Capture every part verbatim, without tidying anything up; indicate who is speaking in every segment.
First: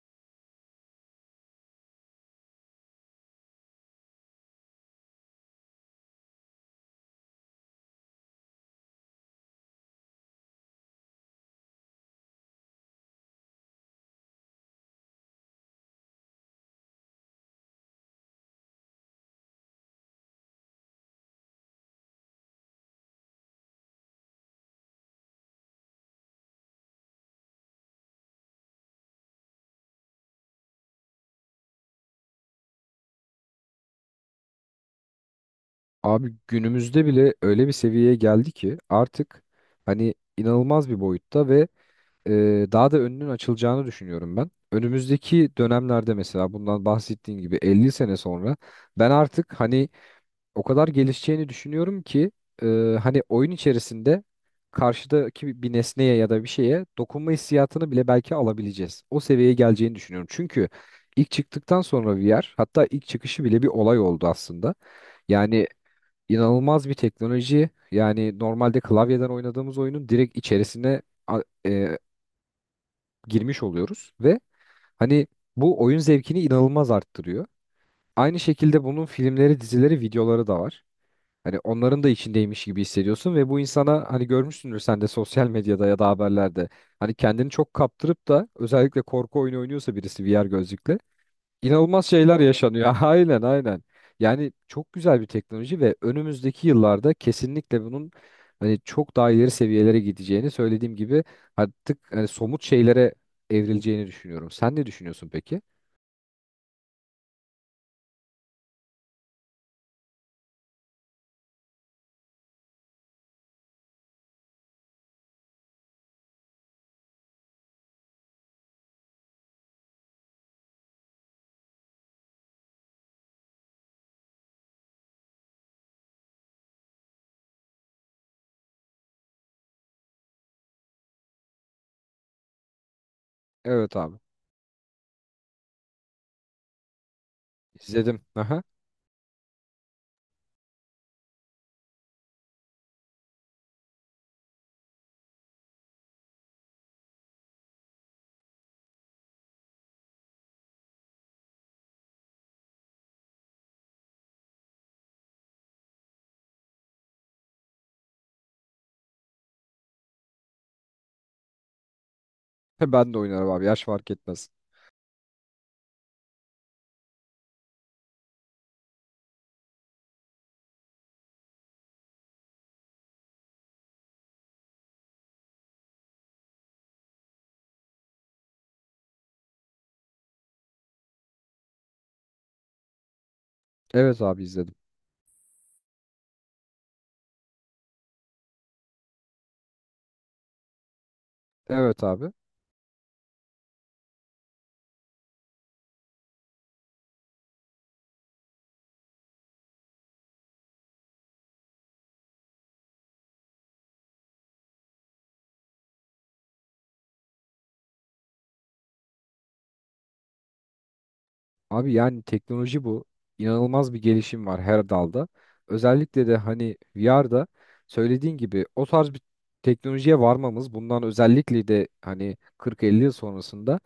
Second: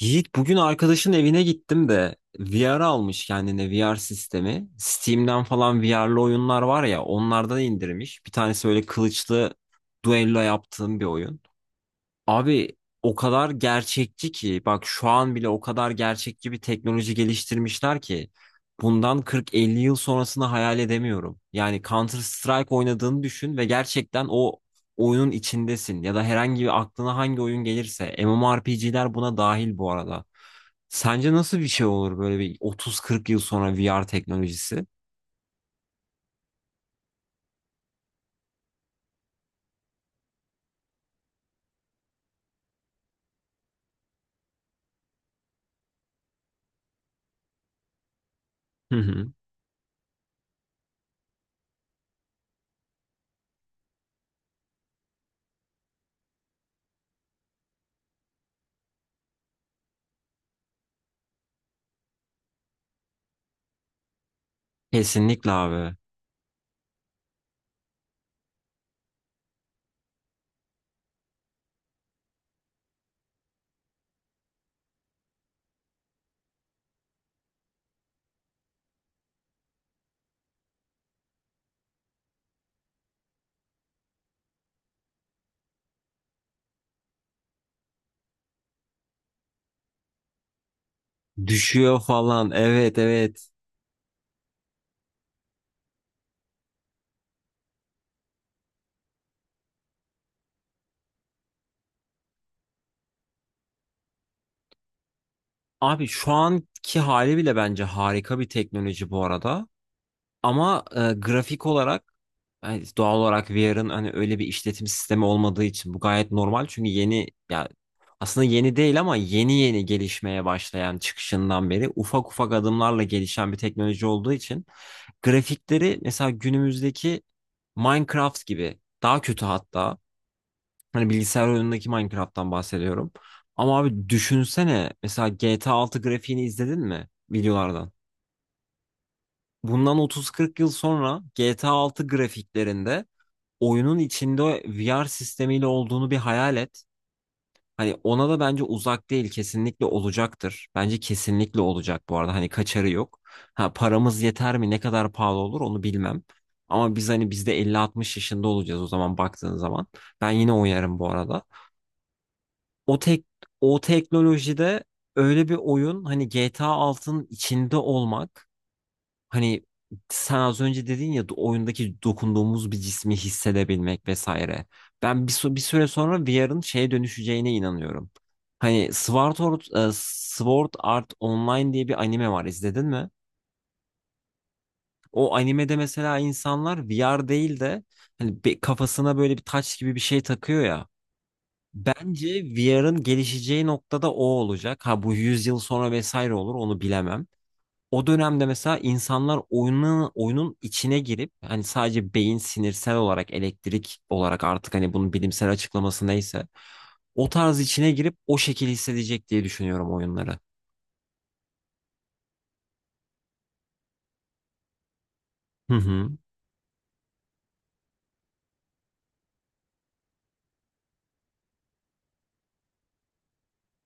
Speaker 1: Yiğit, bugün arkadaşın evine gittim de V R almış kendine, V R sistemi. Steam'den falan V R'lı oyunlar var ya, onlardan indirmiş. Bir tanesi böyle kılıçlı duello yaptığım bir oyun. Abi, o kadar gerçekçi ki, bak şu an bile o kadar gerçekçi bir teknoloji geliştirmişler ki bundan kırk elli yıl sonrasını hayal edemiyorum. Yani Counter Strike oynadığını düşün ve gerçekten o oyunun içindesin, ya da herhangi bir aklına hangi oyun gelirse, M M O R P G'ler buna dahil bu arada. Sence nasıl bir şey olur böyle bir otuz kırk yıl sonra V R teknolojisi?
Speaker 2: Abi günümüzde bile öyle bir seviyeye geldi ki artık hani inanılmaz bir boyutta ve e, daha da önünün açılacağını düşünüyorum ben. Önümüzdeki dönemlerde mesela bundan bahsettiğim gibi elli sene sonra
Speaker 1: Hı
Speaker 2: ben
Speaker 1: hı.
Speaker 2: artık hani o kadar gelişeceğini düşünüyorum ki e, hani oyun içerisinde karşıdaki bir bir nesneye ya da bir şeye dokunma hissiyatını bile belki alabileceğiz. O seviyeye geleceğini düşünüyorum. Çünkü ilk çıktıktan sonra V R hatta ilk çıkışı bile bir olay oldu aslında.
Speaker 1: Kesinlikle
Speaker 2: Yani
Speaker 1: abi.
Speaker 2: inanılmaz bir teknoloji. Yani normalde klavyeden oynadığımız oyunun direkt içerisine a- e, girmiş oluyoruz ve hani bu oyun zevkini inanılmaz arttırıyor. Aynı şekilde bunun filmleri, dizileri, videoları da var. Hani onların da içindeymiş gibi hissediyorsun ve bu insana hani görmüşsündür sen de sosyal medyada ya da haberlerde. Hani kendini çok kaptırıp da özellikle korku oyunu oynuyorsa birisi V R gözlükle
Speaker 1: Düşüyor
Speaker 2: İnanılmaz şeyler
Speaker 1: falan.
Speaker 2: yaşanıyor.
Speaker 1: Evet,
Speaker 2: Aynen
Speaker 1: evet.
Speaker 2: aynen. Yani çok güzel bir teknoloji ve önümüzdeki yıllarda kesinlikle bunun hani çok daha ileri seviyelere gideceğini söylediğim gibi artık hani somut şeylere evrileceğini düşünüyorum. Sen ne düşünüyorsun peki?
Speaker 1: Abi, şu anki hali bile bence harika bir teknoloji bu arada. Ama e, grafik olarak, yani doğal olarak V R'ın hani öyle bir işletim sistemi olmadığı için bu gayet normal. Çünkü yeni ya, aslında yeni değil ama yeni yeni gelişmeye başlayan, çıkışından beri ufak ufak adımlarla gelişen bir teknoloji olduğu için grafikleri mesela günümüzdeki Minecraft gibi, daha kötü hatta. Hani bilgisayar oyunundaki Minecraft'tan bahsediyorum. Ama
Speaker 2: Evet
Speaker 1: abi,
Speaker 2: abi.
Speaker 1: düşünsene mesela G T A altı grafiğini izledin mi videolardan?
Speaker 2: İzledim. Aha.
Speaker 1: Bundan otuz kırk yıl sonra G T A altı grafiklerinde oyunun içinde V R sistemiyle olduğunu bir hayal et. Hani ona da bence uzak değil, kesinlikle olacaktır. Bence kesinlikle olacak bu arada, hani kaçarı yok. Ha paramız yeter mi, ne kadar pahalı olur onu bilmem. Ama biz hani biz de elli altmış yaşında olacağız o zaman, baktığın zaman. Ben yine oynarım bu arada. o
Speaker 2: Ben de
Speaker 1: tek
Speaker 2: oynarım abi.
Speaker 1: o
Speaker 2: Yaş fark etmez.
Speaker 1: teknolojide öyle bir oyun, hani G T A altının içinde olmak, hani sen az önce dedin ya, oyundaki dokunduğumuz bir cismi hissedebilmek vesaire. Ben bir, sü- bir süre sonra V R'ın şeye dönüşeceğine inanıyorum. Hani Sword Art, e, Sword Art Online diye bir anime var, izledin mi?
Speaker 2: Evet abi izledim.
Speaker 1: O animede mesela insanlar V R değil de hani bir, kafasına böyle bir taç gibi bir şey takıyor ya.
Speaker 2: Evet
Speaker 1: Bence
Speaker 2: abi.
Speaker 1: V R'ın gelişeceği noktada o olacak. Ha bu yüz yıl sonra vesaire olur onu bilemem. O dönemde mesela insanlar oyunun, oyunun içine girip hani sadece beyin sinirsel olarak, elektrik olarak, artık hani bunun bilimsel açıklaması neyse, o tarz içine girip o şekilde hissedecek diye düşünüyorum oyunları.
Speaker 2: Abi yani teknoloji bu. İnanılmaz bir gelişim var her dalda.
Speaker 1: Hı hı.
Speaker 2: Özellikle de hani V R'da söylediğin gibi o tarz bir teknolojiye varmamız bundan özellikle de hani kırk elli yıl sonrasında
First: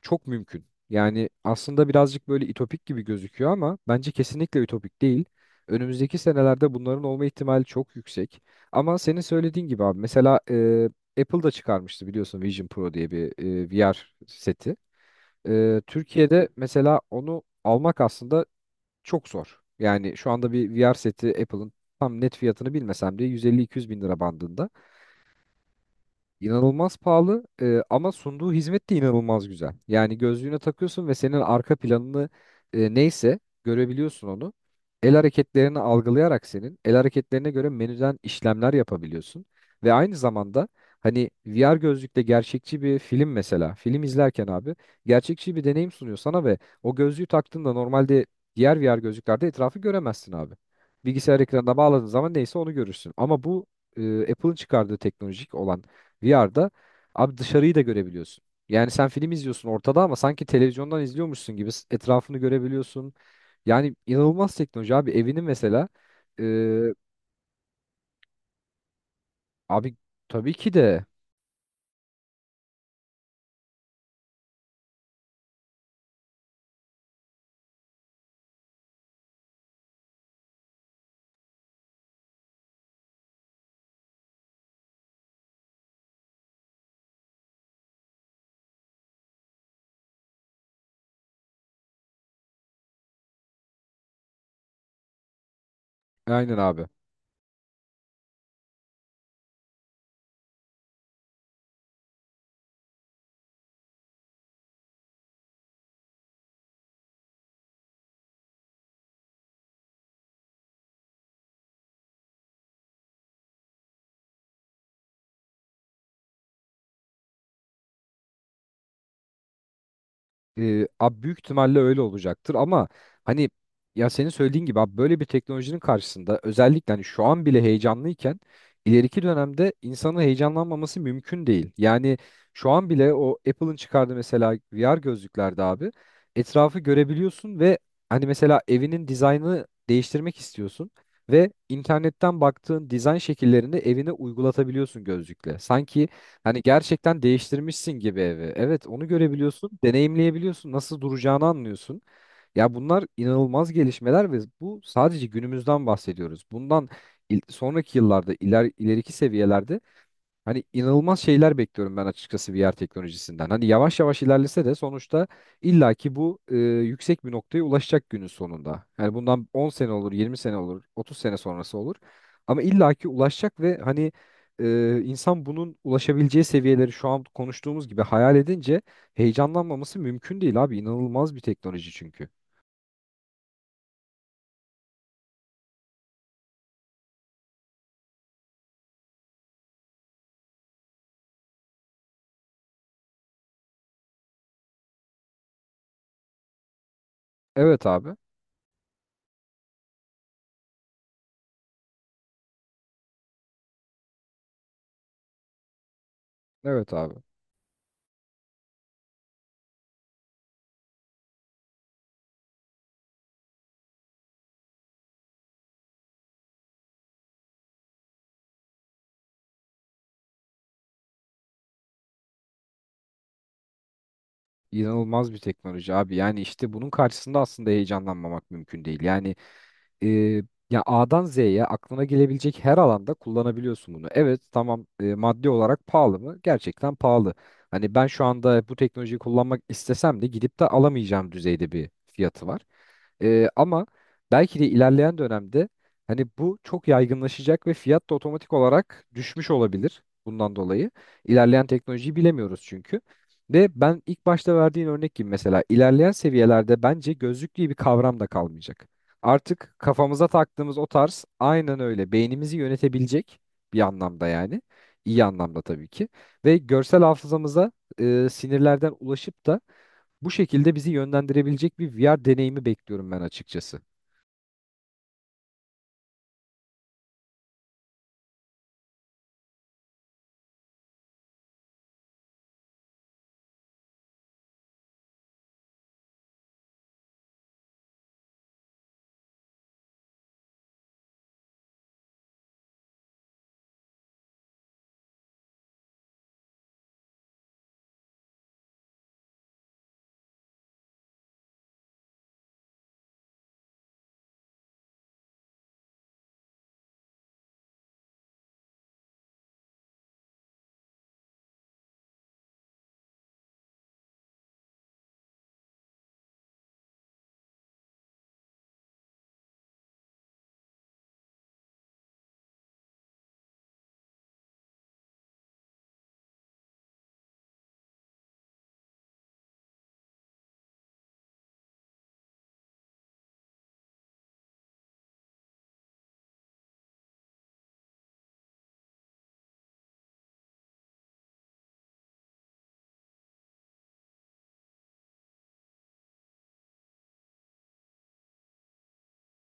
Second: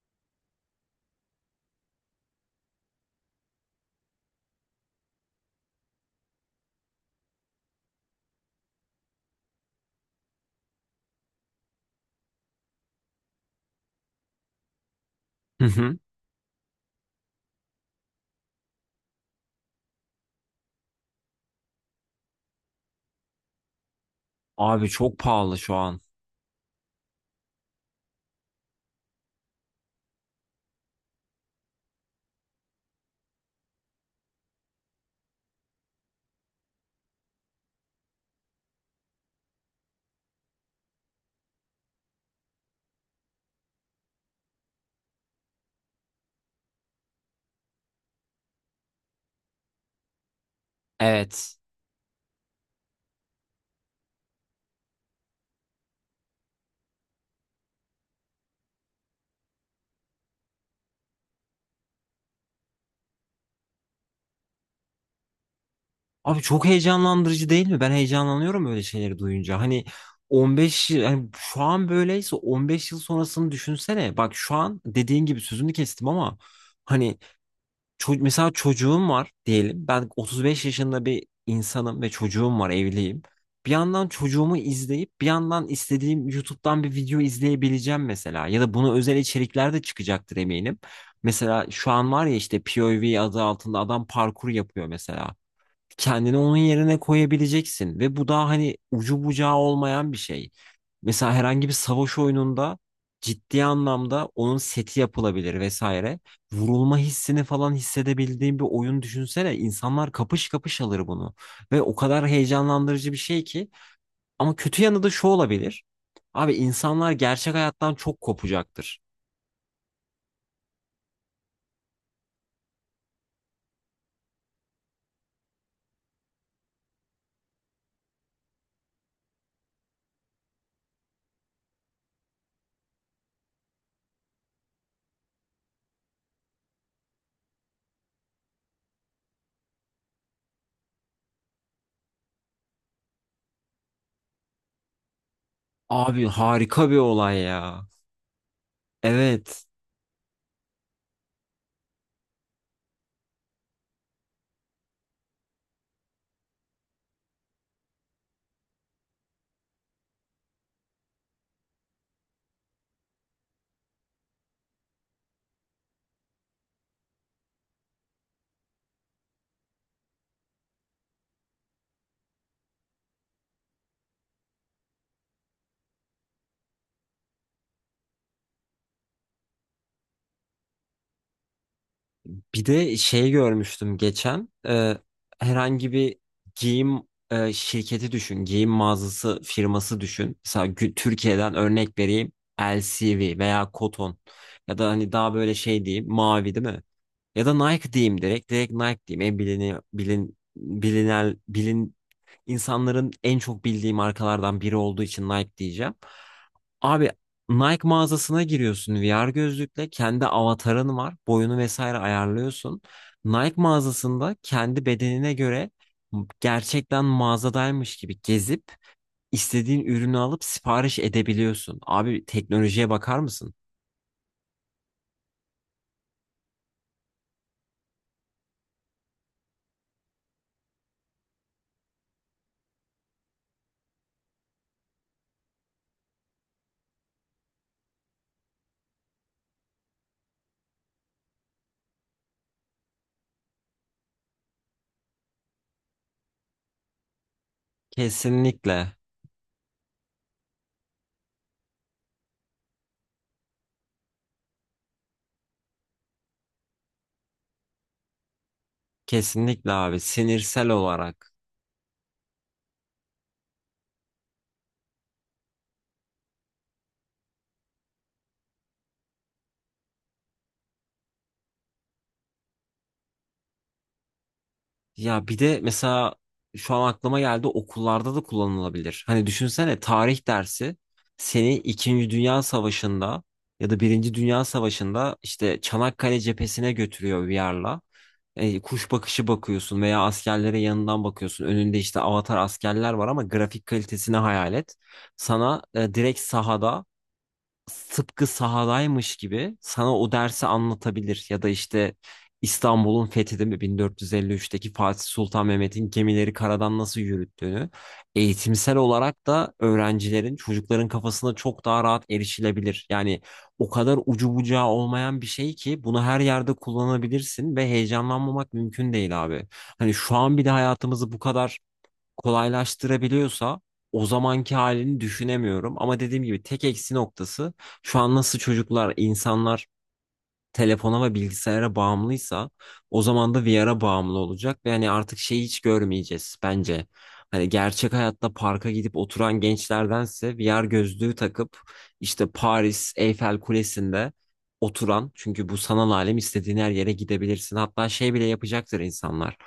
Speaker 2: çok mümkün. Yani aslında birazcık böyle ütopik gibi gözüküyor ama bence kesinlikle ütopik değil. Önümüzdeki senelerde bunların olma ihtimali çok yüksek. Ama senin söylediğin gibi abi mesela e, Apple da çıkarmıştı biliyorsun Vision Pro diye bir e, V R seti.
Speaker 1: Hı
Speaker 2: Ee,
Speaker 1: hı.
Speaker 2: Türkiye'de mesela onu almak aslında çok zor. Yani şu anda bir V R seti Apple'ın tam net fiyatını bilmesem de yüz elli iki yüz bin lira bandında.
Speaker 1: Abi çok pahalı şu an.
Speaker 2: İnanılmaz pahalı e, ama sunduğu hizmet de inanılmaz güzel. Yani gözlüğüne takıyorsun ve senin arka planını e, neyse görebiliyorsun onu. El hareketlerini algılayarak senin el hareketlerine göre menüden işlemler yapabiliyorsun. Ve aynı zamanda hani V R gözlükle gerçekçi bir film mesela film izlerken abi gerçekçi bir deneyim sunuyor sana ve o gözlüğü taktığında normalde diğer V R gözlüklerde etrafı göremezsin abi. Bilgisayar
Speaker 1: Evet.
Speaker 2: ekranına bağladığın zaman neyse onu görürsün. Ama bu e, Apple'ın çıkardığı teknolojik olan V R'da abi dışarıyı da görebiliyorsun. Yani sen film izliyorsun ortada ama sanki televizyondan izliyormuşsun gibi s- etrafını görebiliyorsun. Yani inanılmaz teknoloji abi evini mesela
Speaker 1: Abi
Speaker 2: e,
Speaker 1: çok heyecanlandırıcı değil mi? Ben heyecanlanıyorum böyle şeyleri duyunca. Hani
Speaker 2: abi tabii ki
Speaker 1: on beş yıl,
Speaker 2: de
Speaker 1: hani şu an böyleyse on beş yıl sonrasını düşünsene. Bak şu an dediğin gibi sözünü kestim ama hani ço- mesela çocuğum var diyelim. Ben otuz beş yaşında bir insanım ve çocuğum var, evliyim. Bir yandan çocuğumu izleyip bir yandan istediğim YouTube'dan bir video izleyebileceğim mesela. Ya da buna özel içerikler de çıkacaktır eminim. Mesela şu an var ya, işte P O V adı altında adam parkur yapıyor mesela, kendini onun
Speaker 2: aynen abi.
Speaker 1: yerine koyabileceksin ve bu daha hani ucu bucağı olmayan bir şey. Mesela herhangi bir savaş oyununda ciddi anlamda onun seti yapılabilir vesaire. Vurulma hissini falan hissedebildiğin bir oyun düşünsene. İnsanlar kapış kapış alır bunu ve o kadar heyecanlandırıcı bir şey ki, ama kötü yanı da şu olabilir. Abi, insanlar gerçek hayattan çok kopacaktır.
Speaker 2: E, abi büyük ihtimalle öyle olacaktır ama hani ya senin söylediğin gibi abi böyle bir teknolojinin karşısında özellikle hani şu an bile heyecanlıyken ileriki dönemde insanın heyecanlanmaması mümkün değil. Yani şu an bile o Apple'ın çıkardığı mesela V R gözlüklerde abi etrafı görebiliyorsun ve hani mesela evinin dizaynını değiştirmek istiyorsun ve internetten baktığın dizayn şekillerini evine uygulatabiliyorsun gözlükle. Sanki
Speaker 1: Abi
Speaker 2: Hani
Speaker 1: harika bir
Speaker 2: gerçekten
Speaker 1: olay ya.
Speaker 2: değiştirmişsin gibi evi. Evet, onu
Speaker 1: Evet.
Speaker 2: görebiliyorsun, deneyimleyebiliyorsun, nasıl duracağını anlıyorsun. Ya bunlar inanılmaz gelişmeler ve bu sadece günümüzden bahsediyoruz. Bundan il- sonraki yıllarda, iler, ileriki seviyelerde Hani inanılmaz şeyler bekliyorum ben açıkçası V R teknolojisinden. Hani yavaş yavaş ilerlese de sonuçta illaki bu e, yüksek bir noktaya ulaşacak günün sonunda. Yani bundan on sene olur, yirmi sene olur, otuz sene sonrası olur. Ama illaki ulaşacak ve hani e, insan bunun ulaşabileceği seviyeleri şu an konuştuğumuz gibi hayal edince heyecanlanmaması mümkün değil abi. İnanılmaz bir teknoloji çünkü.
Speaker 1: Bir de şey görmüştüm geçen, e, herhangi bir giyim, e, şirketi düşün, giyim mağazası firması düşün. Mesela gü- Türkiye'den örnek vereyim, L C V veya Koton, ya da hani daha böyle şey diyeyim Mavi, değil mi? Ya da
Speaker 2: Evet
Speaker 1: Nike
Speaker 2: abi.
Speaker 1: diyeyim, direkt direkt Nike diyeyim, en bilini bilin bilinel bilin insanların en çok bildiği markalardan biri olduğu için Nike diyeceğim.
Speaker 2: Evet
Speaker 1: Abi,
Speaker 2: abi.
Speaker 1: Nike mağazasına giriyorsun V R gözlükle, kendi avatarın var. Boyunu vesaire ayarlıyorsun. Nike mağazasında kendi bedenine göre gerçekten mağazadaymış gibi gezip istediğin ürünü alıp sipariş edebiliyorsun. Abi teknolojiye bakar mısın?
Speaker 2: İnanılmaz bir teknoloji abi. Yani işte bunun karşısında aslında heyecanlanmamak mümkün değil. Yani e, ya A'dan Z'ye aklına gelebilecek her alanda kullanabiliyorsun bunu. Evet tamam e, maddi olarak pahalı mı? Gerçekten pahalı. Hani ben şu anda bu teknolojiyi kullanmak istesem de gidip de alamayacağım düzeyde bir fiyatı var. E, ama belki de ilerleyen dönemde hani bu çok yaygınlaşacak ve fiyat da otomatik
Speaker 1: Kesinlikle.
Speaker 2: olarak düşmüş olabilir bundan dolayı. İlerleyen teknolojiyi bilemiyoruz çünkü. Ve ben ilk başta verdiğin örnek gibi mesela ilerleyen seviyelerde bence gözlük diye bir kavram da kalmayacak.
Speaker 1: Kesinlikle
Speaker 2: Artık
Speaker 1: abi,
Speaker 2: kafamıza
Speaker 1: sinirsel
Speaker 2: taktığımız o tarz
Speaker 1: olarak.
Speaker 2: aynen öyle beynimizi yönetebilecek bir anlamda yani. İyi anlamda tabii ki. Ve görsel hafızamıza e, sinirlerden ulaşıp da bu şekilde bizi yönlendirebilecek bir V R deneyimi bekliyorum ben açıkçası.
Speaker 1: Ya bir de mesela şu an aklıma geldi, okullarda da kullanılabilir. Hani düşünsene, tarih dersi seni İkinci Dünya Savaşı'nda ya da Birinci Dünya Savaşı'nda işte Çanakkale cephesine götürüyor V R'la. E, kuş bakışı bakıyorsun veya askerlere yanından bakıyorsun. Önünde işte avatar askerler var, ama grafik kalitesini hayal et. Sana e, direkt sahada, tıpkı sahadaymış gibi sana o dersi anlatabilir, ya da işte İstanbul'un fethedilme mi, bin dört yüz elli üçteki Fatih Sultan Mehmet'in gemileri karadan nasıl yürüttüğünü eğitimsel olarak da öğrencilerin, çocukların kafasına çok daha rahat erişilebilir. Yani o kadar ucu bucağı olmayan bir şey ki, bunu her yerde kullanabilirsin ve heyecanlanmamak mümkün değil abi. Hani şu an bir de hayatımızı bu kadar kolaylaştırabiliyorsa, o zamanki halini düşünemiyorum. Ama dediğim gibi tek eksi noktası, şu an nasıl çocuklar, insanlar telefona ve bilgisayara bağımlıysa, o zaman da V R'a bağımlı olacak ve hani artık şeyi hiç görmeyeceğiz bence. Hani gerçek hayatta parka gidip oturan gençlerdense V R gözlüğü takıp işte Paris Eyfel Kulesi'nde oturan, çünkü bu sanal alem, istediğin her yere gidebilirsin. Hatta şey bile yapacaktır insanlar.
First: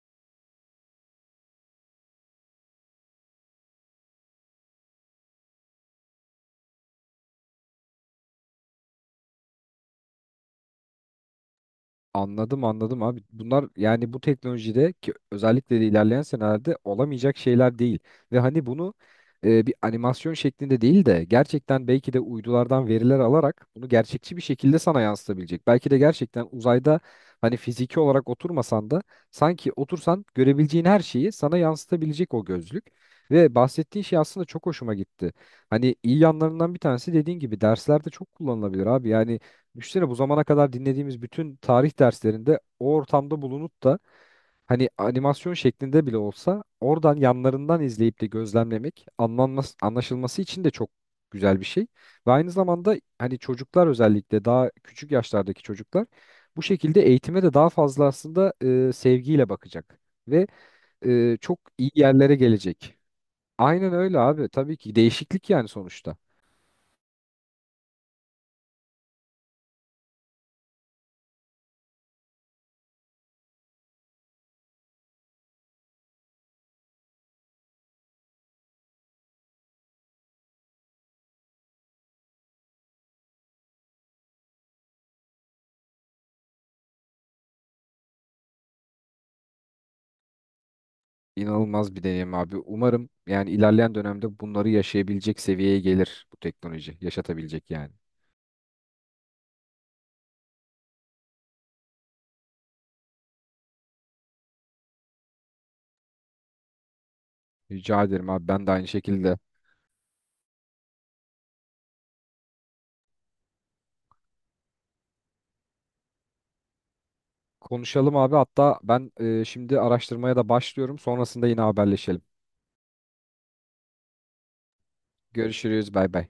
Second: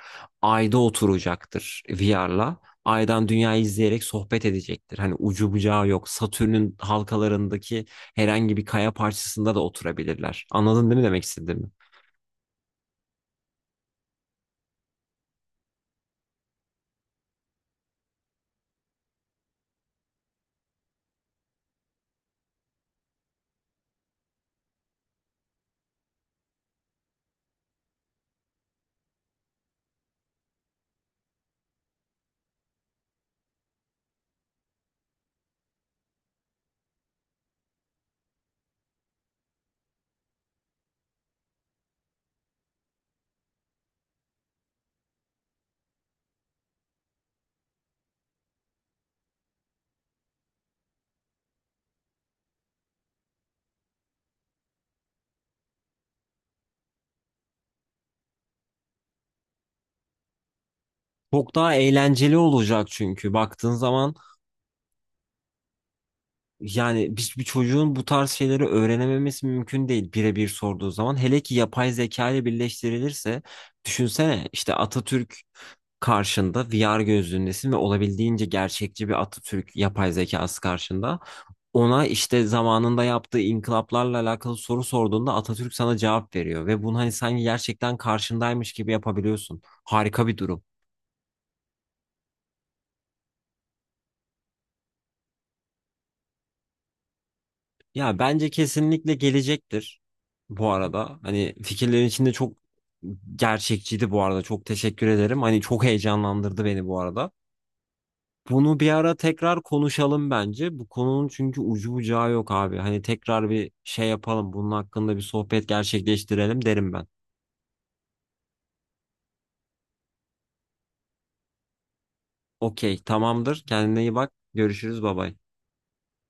Speaker 1: Ayda oturacaktır V R'la. Aydan dünyayı izleyerek sohbet edecektir. Hani ucu bucağı yok. Satürn'ün halkalarındaki herhangi bir kaya parçasında da oturabilirler. Anladın değil mi demek istediğimi?
Speaker 2: Anladım anladım abi. Bunlar yani bu teknolojide ki özellikle de ilerleyen senelerde olamayacak şeyler değil. Ve hani bunu e, bir animasyon şeklinde değil de gerçekten belki de uydulardan veriler alarak bunu gerçekçi bir şekilde sana yansıtabilecek. Belki de gerçekten uzayda hani fiziki olarak oturmasan da sanki otursan görebileceğin her şeyi sana yansıtabilecek o gözlük. Ve bahsettiğin şey aslında çok hoşuma gitti. Hani iyi yanlarından bir tanesi dediğin gibi derslerde çok kullanılabilir abi. Yani Düşünsene bu zamana kadar dinlediğimiz bütün tarih derslerinde o ortamda bulunup da hani animasyon şeklinde bile olsa oradan yanlarından izleyip de gözlemlemek anlanması, anlaşılması için de çok güzel bir şey. Ve aynı zamanda hani çocuklar özellikle daha küçük yaşlardaki çocuklar bu şekilde eğitime de daha fazla aslında e, sevgiyle bakacak ve e,
Speaker 1: Çok
Speaker 2: çok
Speaker 1: daha
Speaker 2: iyi yerlere
Speaker 1: eğlenceli olacak
Speaker 2: gelecek.
Speaker 1: çünkü baktığın
Speaker 2: Aynen
Speaker 1: zaman.
Speaker 2: öyle abi. Tabii ki değişiklik yani sonuçta.
Speaker 1: Yani bir, bir çocuğun bu tarz şeyleri öğrenememesi mümkün değil birebir sorduğu zaman. Hele ki yapay zeka ile birleştirilirse düşünsene, işte Atatürk karşında, V R gözlüğündesin ve olabildiğince gerçekçi bir Atatürk yapay zekası karşında. Ona işte zamanında yaptığı inkılaplarla alakalı soru sorduğunda Atatürk sana cevap veriyor ve bunu hani sanki gerçekten karşındaymış gibi yapabiliyorsun. Harika bir durum.
Speaker 2: İnanılmaz bir deneyim abi. Umarım yani ilerleyen dönemde bunları yaşayabilecek seviyeye gelir bu teknoloji. Yaşatabilecek yani.
Speaker 1: Ya bence kesinlikle gelecektir bu arada. Hani fikirlerin içinde çok gerçekçiydi bu arada. Çok teşekkür ederim. Hani çok heyecanlandırdı beni bu arada.
Speaker 2: Rica ederim abi ben de
Speaker 1: Bunu
Speaker 2: aynı
Speaker 1: bir ara
Speaker 2: şekilde.
Speaker 1: tekrar konuşalım bence. Bu konunun çünkü ucu bucağı yok abi. Hani tekrar bir şey yapalım, bunun hakkında bir sohbet gerçekleştirelim derim ben.
Speaker 2: Konuşalım abi hatta ben e, şimdi araştırmaya da başlıyorum. Sonrasında yine haberleşelim.
Speaker 1: Okey, tamamdır. Kendine iyi bak. Görüşürüz. Bay bay.
Speaker 2: Görüşürüz bay bay.